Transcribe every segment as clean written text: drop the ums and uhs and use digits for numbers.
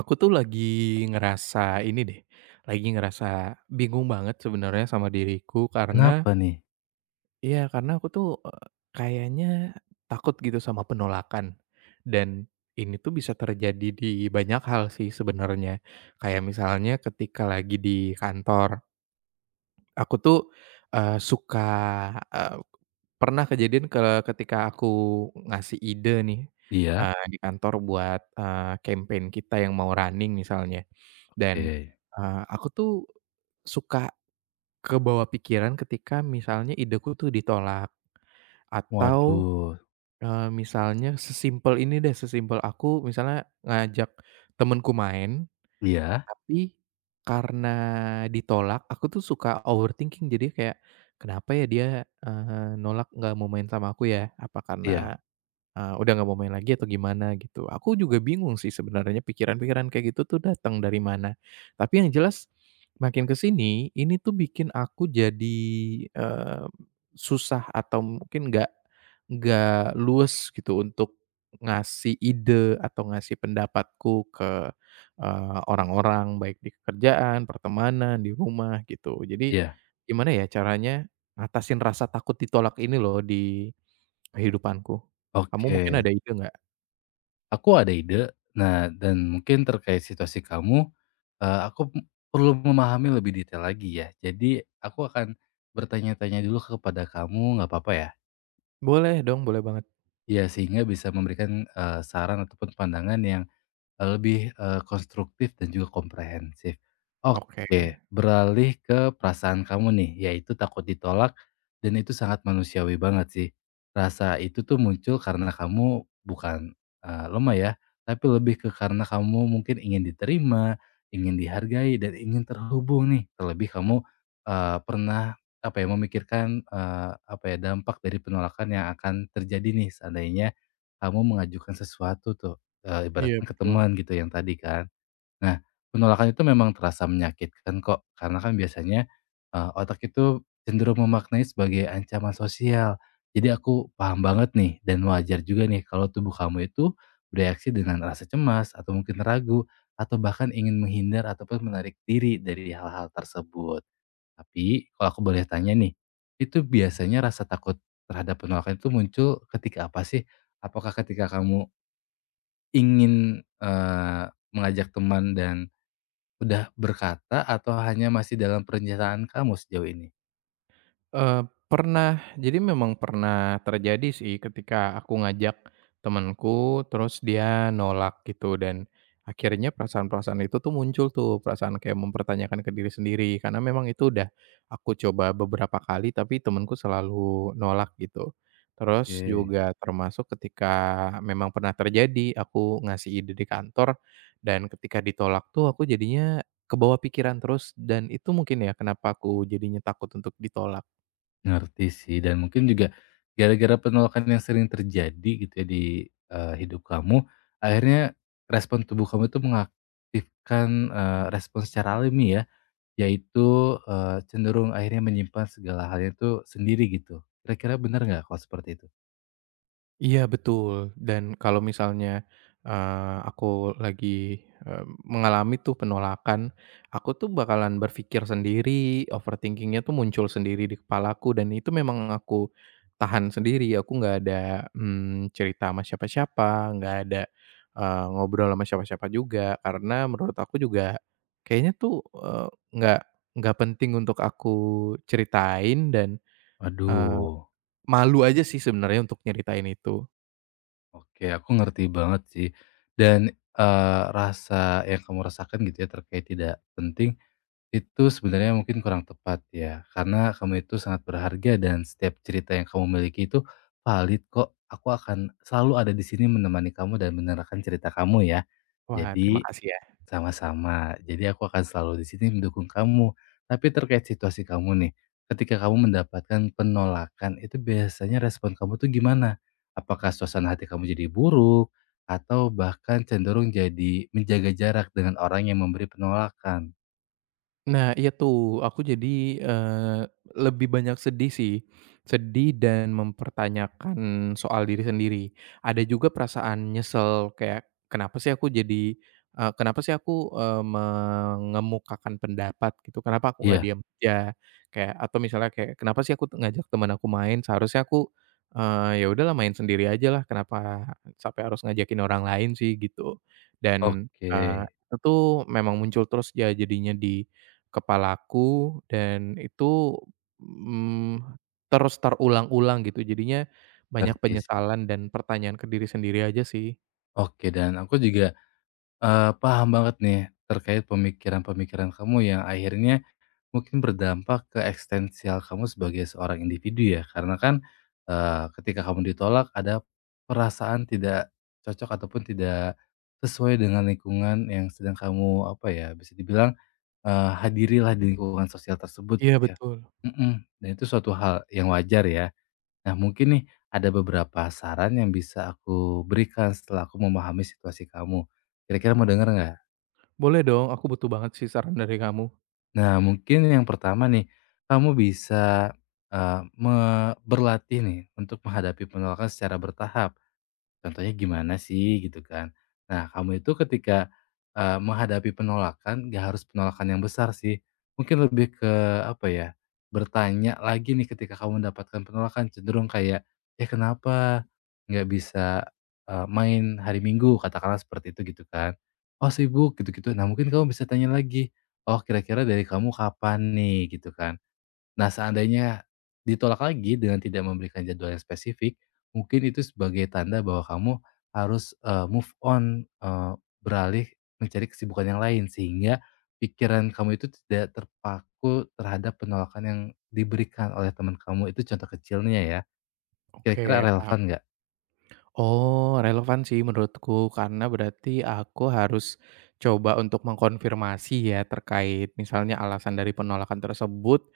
Aku tuh lagi ngerasa ini deh, lagi ngerasa bingung banget sebenarnya sama diriku karena, Kenapa nih? ya karena aku tuh, kayaknya takut gitu sama penolakan. Dan ini tuh bisa terjadi di banyak hal sih sebenarnya. Kayak misalnya ketika lagi di kantor, aku tuh, suka, eh, pernah kejadian ketika aku ngasih ide nih, Iya? Di kantor buat, campaign kita yang mau running misalnya, dan, Oke. Aku tuh suka kebawa pikiran ketika misalnya ideku tuh ditolak atau, Waduh. Misalnya sesimpel ini deh, sesimpel aku misalnya ngajak temenku main Iya, tapi, karena ditolak, aku tuh suka overthinking. Jadi kayak, "Kenapa ya dia, nolak nggak mau main sama aku ya? Apa iya, karena, udah nggak mau main lagi atau gimana?" Gitu. Aku juga bingung sih sebenarnya pikiran-pikiran kayak gitu tuh datang dari mana. Tapi yang jelas, makin kesini ini tuh bikin aku jadi, eee, susah atau mungkin nggak luwes gitu untuk ngasih ide atau ngasih pendapatku ke orang-orang, baik di kerjaan, pertemanan, di rumah, gitu. Jadi, iya. gimana ya caranya ngatasin rasa takut ditolak ini loh di kehidupanku? Kamu mungkin Oke. ada ide nggak? Aku ada ide. Nah, dan mungkin terkait situasi kamu, aku perlu memahami lebih detail lagi ya. Jadi aku akan bertanya-tanya dulu kepada kamu, nggak apa-apa ya? Boleh dong, boleh banget. Ya, sehingga bisa memberikan, saran ataupun pandangan yang lebih, konstruktif dan juga komprehensif. Oke. Oke, beralih ke perasaan kamu nih, yaitu takut ditolak, dan itu sangat manusiawi banget sih. Rasa itu tuh muncul karena kamu bukan, lemah ya, tapi lebih ke karena kamu mungkin ingin diterima, ingin dihargai, dan ingin terhubung nih. Terlebih kamu, pernah, apa ya, memikirkan, apa ya, dampak dari penolakan yang akan terjadi nih seandainya kamu mengajukan sesuatu tuh. Iya, Ibaratkan ke betul. teman gitu yang tadi kan. Nah, penolakan itu memang terasa menyakitkan kok, karena kan biasanya, otak itu cenderung memaknai sebagai ancaman sosial. Jadi aku paham banget nih dan wajar juga nih kalau tubuh kamu itu bereaksi dengan rasa cemas atau mungkin ragu atau bahkan ingin menghindar ataupun menarik diri dari hal-hal tersebut. Tapi kalau aku boleh tanya nih, itu biasanya rasa takut terhadap penolakan itu muncul ketika apa sih? Apakah ketika kamu ingin, mengajak teman dan udah berkata atau hanya masih dalam perencanaan kamu sejauh ini? Pernah. Jadi memang pernah terjadi sih ketika aku ngajak temenku, terus dia nolak gitu dan akhirnya perasaan-perasaan itu tuh muncul tuh, perasaan kayak mempertanyakan ke diri sendiri karena memang itu udah aku coba beberapa kali tapi temenku selalu nolak gitu. Terus Oke. juga termasuk ketika memang pernah terjadi aku ngasih ide di kantor dan ketika ditolak tuh aku jadinya kebawa pikiran terus dan itu mungkin ya kenapa aku jadinya takut untuk ditolak. Ngerti sih dan mungkin juga gara-gara penolakan yang sering terjadi gitu ya di, hidup kamu, akhirnya respon tubuh kamu itu mengaktifkan, respon secara alami ya, yaitu, cenderung akhirnya menyimpan segala hal itu sendiri gitu. Kira-kira bener nggak kalau seperti itu? Iya betul, dan kalau misalnya, aku lagi, eee, mengalami tuh penolakan, aku tuh bakalan berpikir sendiri, overthinkingnya tuh muncul sendiri di kepalaku dan itu memang aku tahan sendiri, aku nggak ada, cerita sama siapa-siapa, nggak ada, ngobrol sama siapa-siapa juga, karena menurut aku juga kayaknya tuh, nggak nggak penting untuk aku ceritain dan, eee, Aduh. malu aja sih sebenarnya untuk nyeritain itu. Oke, aku ngerti banget sih. Dan, rasa yang kamu rasakan gitu ya terkait tidak penting, itu sebenarnya mungkin kurang tepat ya. Karena kamu itu sangat berharga dan setiap cerita yang kamu miliki itu valid kok. Aku akan selalu ada di sini menemani kamu dan menerangkan cerita kamu ya. Wah, terima Jadi kasih ya. sama-sama. Jadi aku akan selalu di sini mendukung kamu. Tapi terkait situasi kamu nih, ketika kamu mendapatkan penolakan itu biasanya respon kamu tuh gimana? Apakah suasana hati kamu jadi buruk atau bahkan cenderung jadi menjaga jarak dengan orang yang memberi penolakan? Nah, iya tuh, aku jadi, eee, lebih banyak sedih sih. Sedih dan mempertanyakan soal diri sendiri. Ada juga perasaan nyesel kayak, "Kenapa sih aku jadi, kenapa sih aku, mengemukakan pendapat gitu, kenapa aku nggak Iya, diam aja?" Kayak atau misalnya kayak, "Kenapa sih ngajak teman aku main, seharusnya aku, ya udahlah main sendiri aja lah kenapa sampai harus ngajakin orang lain sih?" Gitu. Dan, oke. Itu tuh memang muncul terus ya jadinya di kepalaku dan itu, mmm, terus terulang-ulang gitu jadinya banyak Ngerti sih. penyesalan dan pertanyaan ke diri sendiri aja sih. Oke dan aku juga, paham banget nih terkait pemikiran-pemikiran kamu yang akhirnya mungkin berdampak ke eksistensial kamu sebagai seorang individu ya, karena kan, ketika kamu ditolak ada perasaan tidak cocok ataupun tidak sesuai dengan lingkungan yang sedang kamu, apa ya, bisa dibilang, hadirilah di lingkungan sosial tersebut Iya gitu ya. betul. Mhm, dan itu suatu hal yang wajar ya. Nah mungkin nih ada beberapa saran yang bisa aku berikan setelah aku memahami situasi kamu. Kira-kira mau dengar nggak? Boleh dong, aku butuh banget sih saran dari kamu. Nah, mungkin yang pertama nih, kamu bisa, eee, me berlatih nih untuk menghadapi penolakan secara bertahap. Contohnya gimana sih gitu kan. Nah kamu itu ketika, menghadapi penolakan, nggak harus penolakan yang besar sih. Mungkin lebih ke apa ya, bertanya lagi nih ketika kamu mendapatkan penolakan cenderung kayak, "Ya kenapa nggak bisa, main hari Minggu?" Katakanlah seperti itu gitu kan. "Oh sibuk," gitu-gitu. Nah mungkin kamu bisa tanya lagi, "Oh kira-kira dari kamu kapan nih?" Gitu kan. Nah, seandainya ditolak lagi dengan tidak memberikan jadwal yang spesifik, mungkin itu sebagai tanda bahwa kamu harus, move on, beralih mencari kesibukan yang lain, sehingga pikiran kamu itu tidak terpaku terhadap penolakan yang diberikan oleh teman kamu, itu contoh kecilnya ya. Kira-kira Oke, paham. relevan nggak? Oh, relevan sih menurutku, karena berarti aku harus coba untuk mengkonfirmasi ya terkait misalnya alasan dari penolakan tersebut,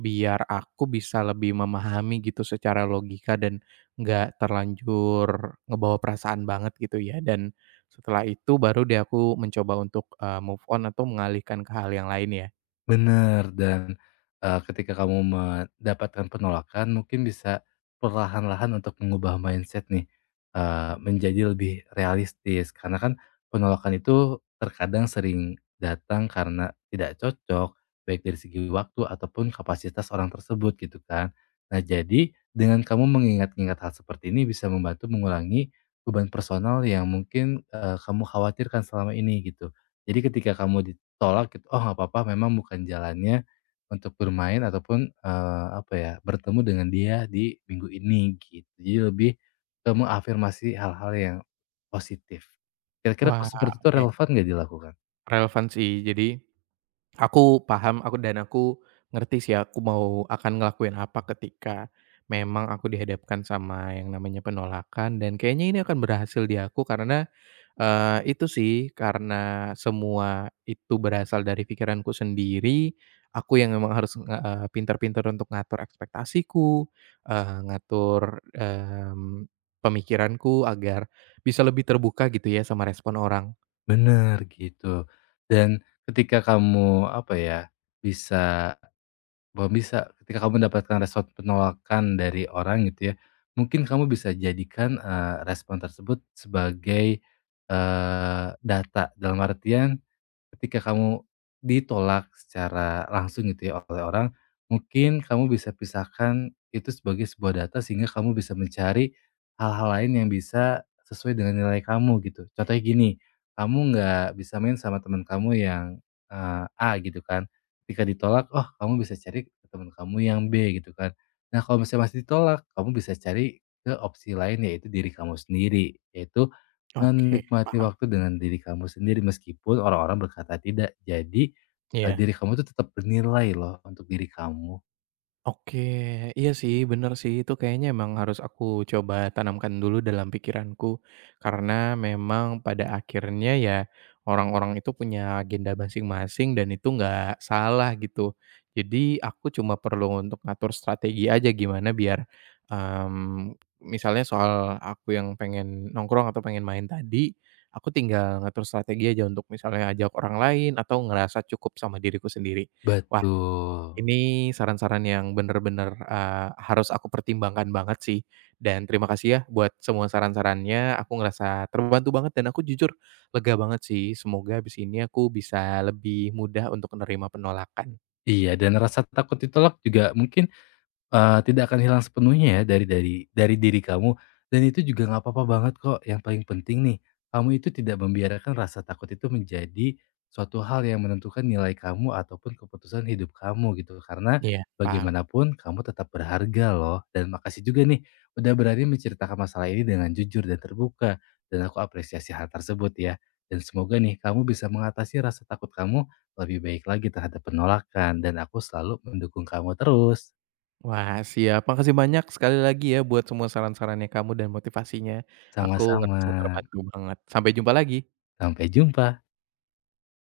biar aku bisa lebih memahami gitu secara logika dan nggak terlanjur ngebawa perasaan banget gitu ya. Dan setelah itu baru deh aku mencoba untuk, move on atau mengalihkan ke hal yang lain ya. Bener dan, ketika kamu mendapatkan penolakan mungkin bisa perlahan-lahan untuk mengubah mindset nih, menjadi lebih realistis karena kan penolakan itu terkadang sering datang karena tidak cocok, baik dari segi waktu ataupun kapasitas orang tersebut gitu kan. Nah jadi dengan kamu mengingat-ingat hal seperti ini bisa membantu mengurangi beban personal yang mungkin, kamu khawatirkan selama ini gitu. Jadi ketika kamu tolak gitu, "Oh nggak apa-apa memang bukan jalannya untuk bermain ataupun, apa ya, bertemu dengan dia di minggu ini," gitu. Jadi lebih ke mengafirmasi hal-hal yang positif. Kira-kira Wah, kalau seperti itu oke, relevan nggak dilakukan? relevan sih. Jadi aku paham, aku ngerti sih aku mau akan ngelakuin apa ketika memang aku dihadapkan sama yang namanya penolakan dan kayaknya ini akan berhasil di aku karena, itu sih, karena semua itu berasal dari pikiranku sendiri, aku yang memang harus, pintar-pintar untuk ngatur ekspektasiku, ngatur, pemikiranku agar bisa lebih terbuka gitu ya sama respon orang. Bener, gitu. Dan ketika kamu, apa ya, bisa bukan bisa, ketika kamu mendapatkan respon penolakan dari orang gitu ya, mungkin kamu bisa jadikan, respon tersebut sebagai, data. Dalam artian ketika kamu ditolak secara langsung gitu ya oleh orang, mungkin kamu bisa pisahkan itu sebagai sebuah data sehingga kamu bisa mencari hal-hal lain yang bisa sesuai dengan nilai kamu gitu. Contohnya gini, kamu nggak bisa main sama teman kamu yang, A gitu kan, ketika ditolak, oh kamu bisa cari ke teman kamu yang B gitu kan. Nah kalau misalnya masih ditolak, kamu bisa cari ke opsi lain yaitu diri kamu sendiri, yaitu Oke, menikmati paham. waktu dengan diri kamu sendiri meskipun orang-orang berkata tidak. Jadi, Iya. diri kamu tuh tetap bernilai loh untuk diri kamu. Oke, iya sih, bener sih, itu kayaknya emang harus aku coba tanamkan dulu dalam pikiranku. Karena memang pada akhirnya ya orang-orang itu punya agenda masing-masing dan itu nggak salah gitu. Jadi aku cuma perlu untuk ngatur strategi aja gimana biar em, misalnya soal aku yang pengen nongkrong atau pengen main tadi, aku tinggal ngatur strategi aja untuk misalnya ajak orang lain atau ngerasa cukup sama diriku sendiri. Betul. Ini saran-saran yang bener-bener, harus aku pertimbangkan banget sih, dan terima kasih ya buat semua saran-sarannya, aku ngerasa terbantu banget dan aku jujur lega banget sih, semoga abis ini aku bisa lebih mudah untuk menerima penolakan. Iya dan rasa takut ditolak juga mungkin tidak akan hilang sepenuhnya ya dari dari diri kamu dan itu juga nggak apa-apa banget kok, yang paling penting nih, kamu itu tidak membiarkan rasa takut itu menjadi suatu hal yang menentukan nilai kamu ataupun keputusan hidup kamu gitu, karena Iya, paham. bagaimanapun kamu tetap berharga loh dan makasih juga nih udah berani menceritakan masalah ini dengan jujur dan terbuka dan aku apresiasi hal tersebut ya dan semoga nih kamu bisa mengatasi rasa takut kamu lebih baik lagi terhadap penolakan dan aku selalu mendukung kamu terus. Wah, siap. Makasih banyak sekali lagi ya buat semua saran-sarannya kamu dan motivasinya. Aku Sama-sama, ngerasa terbantu banget. Sampai jumpa lagi. sampai jumpa.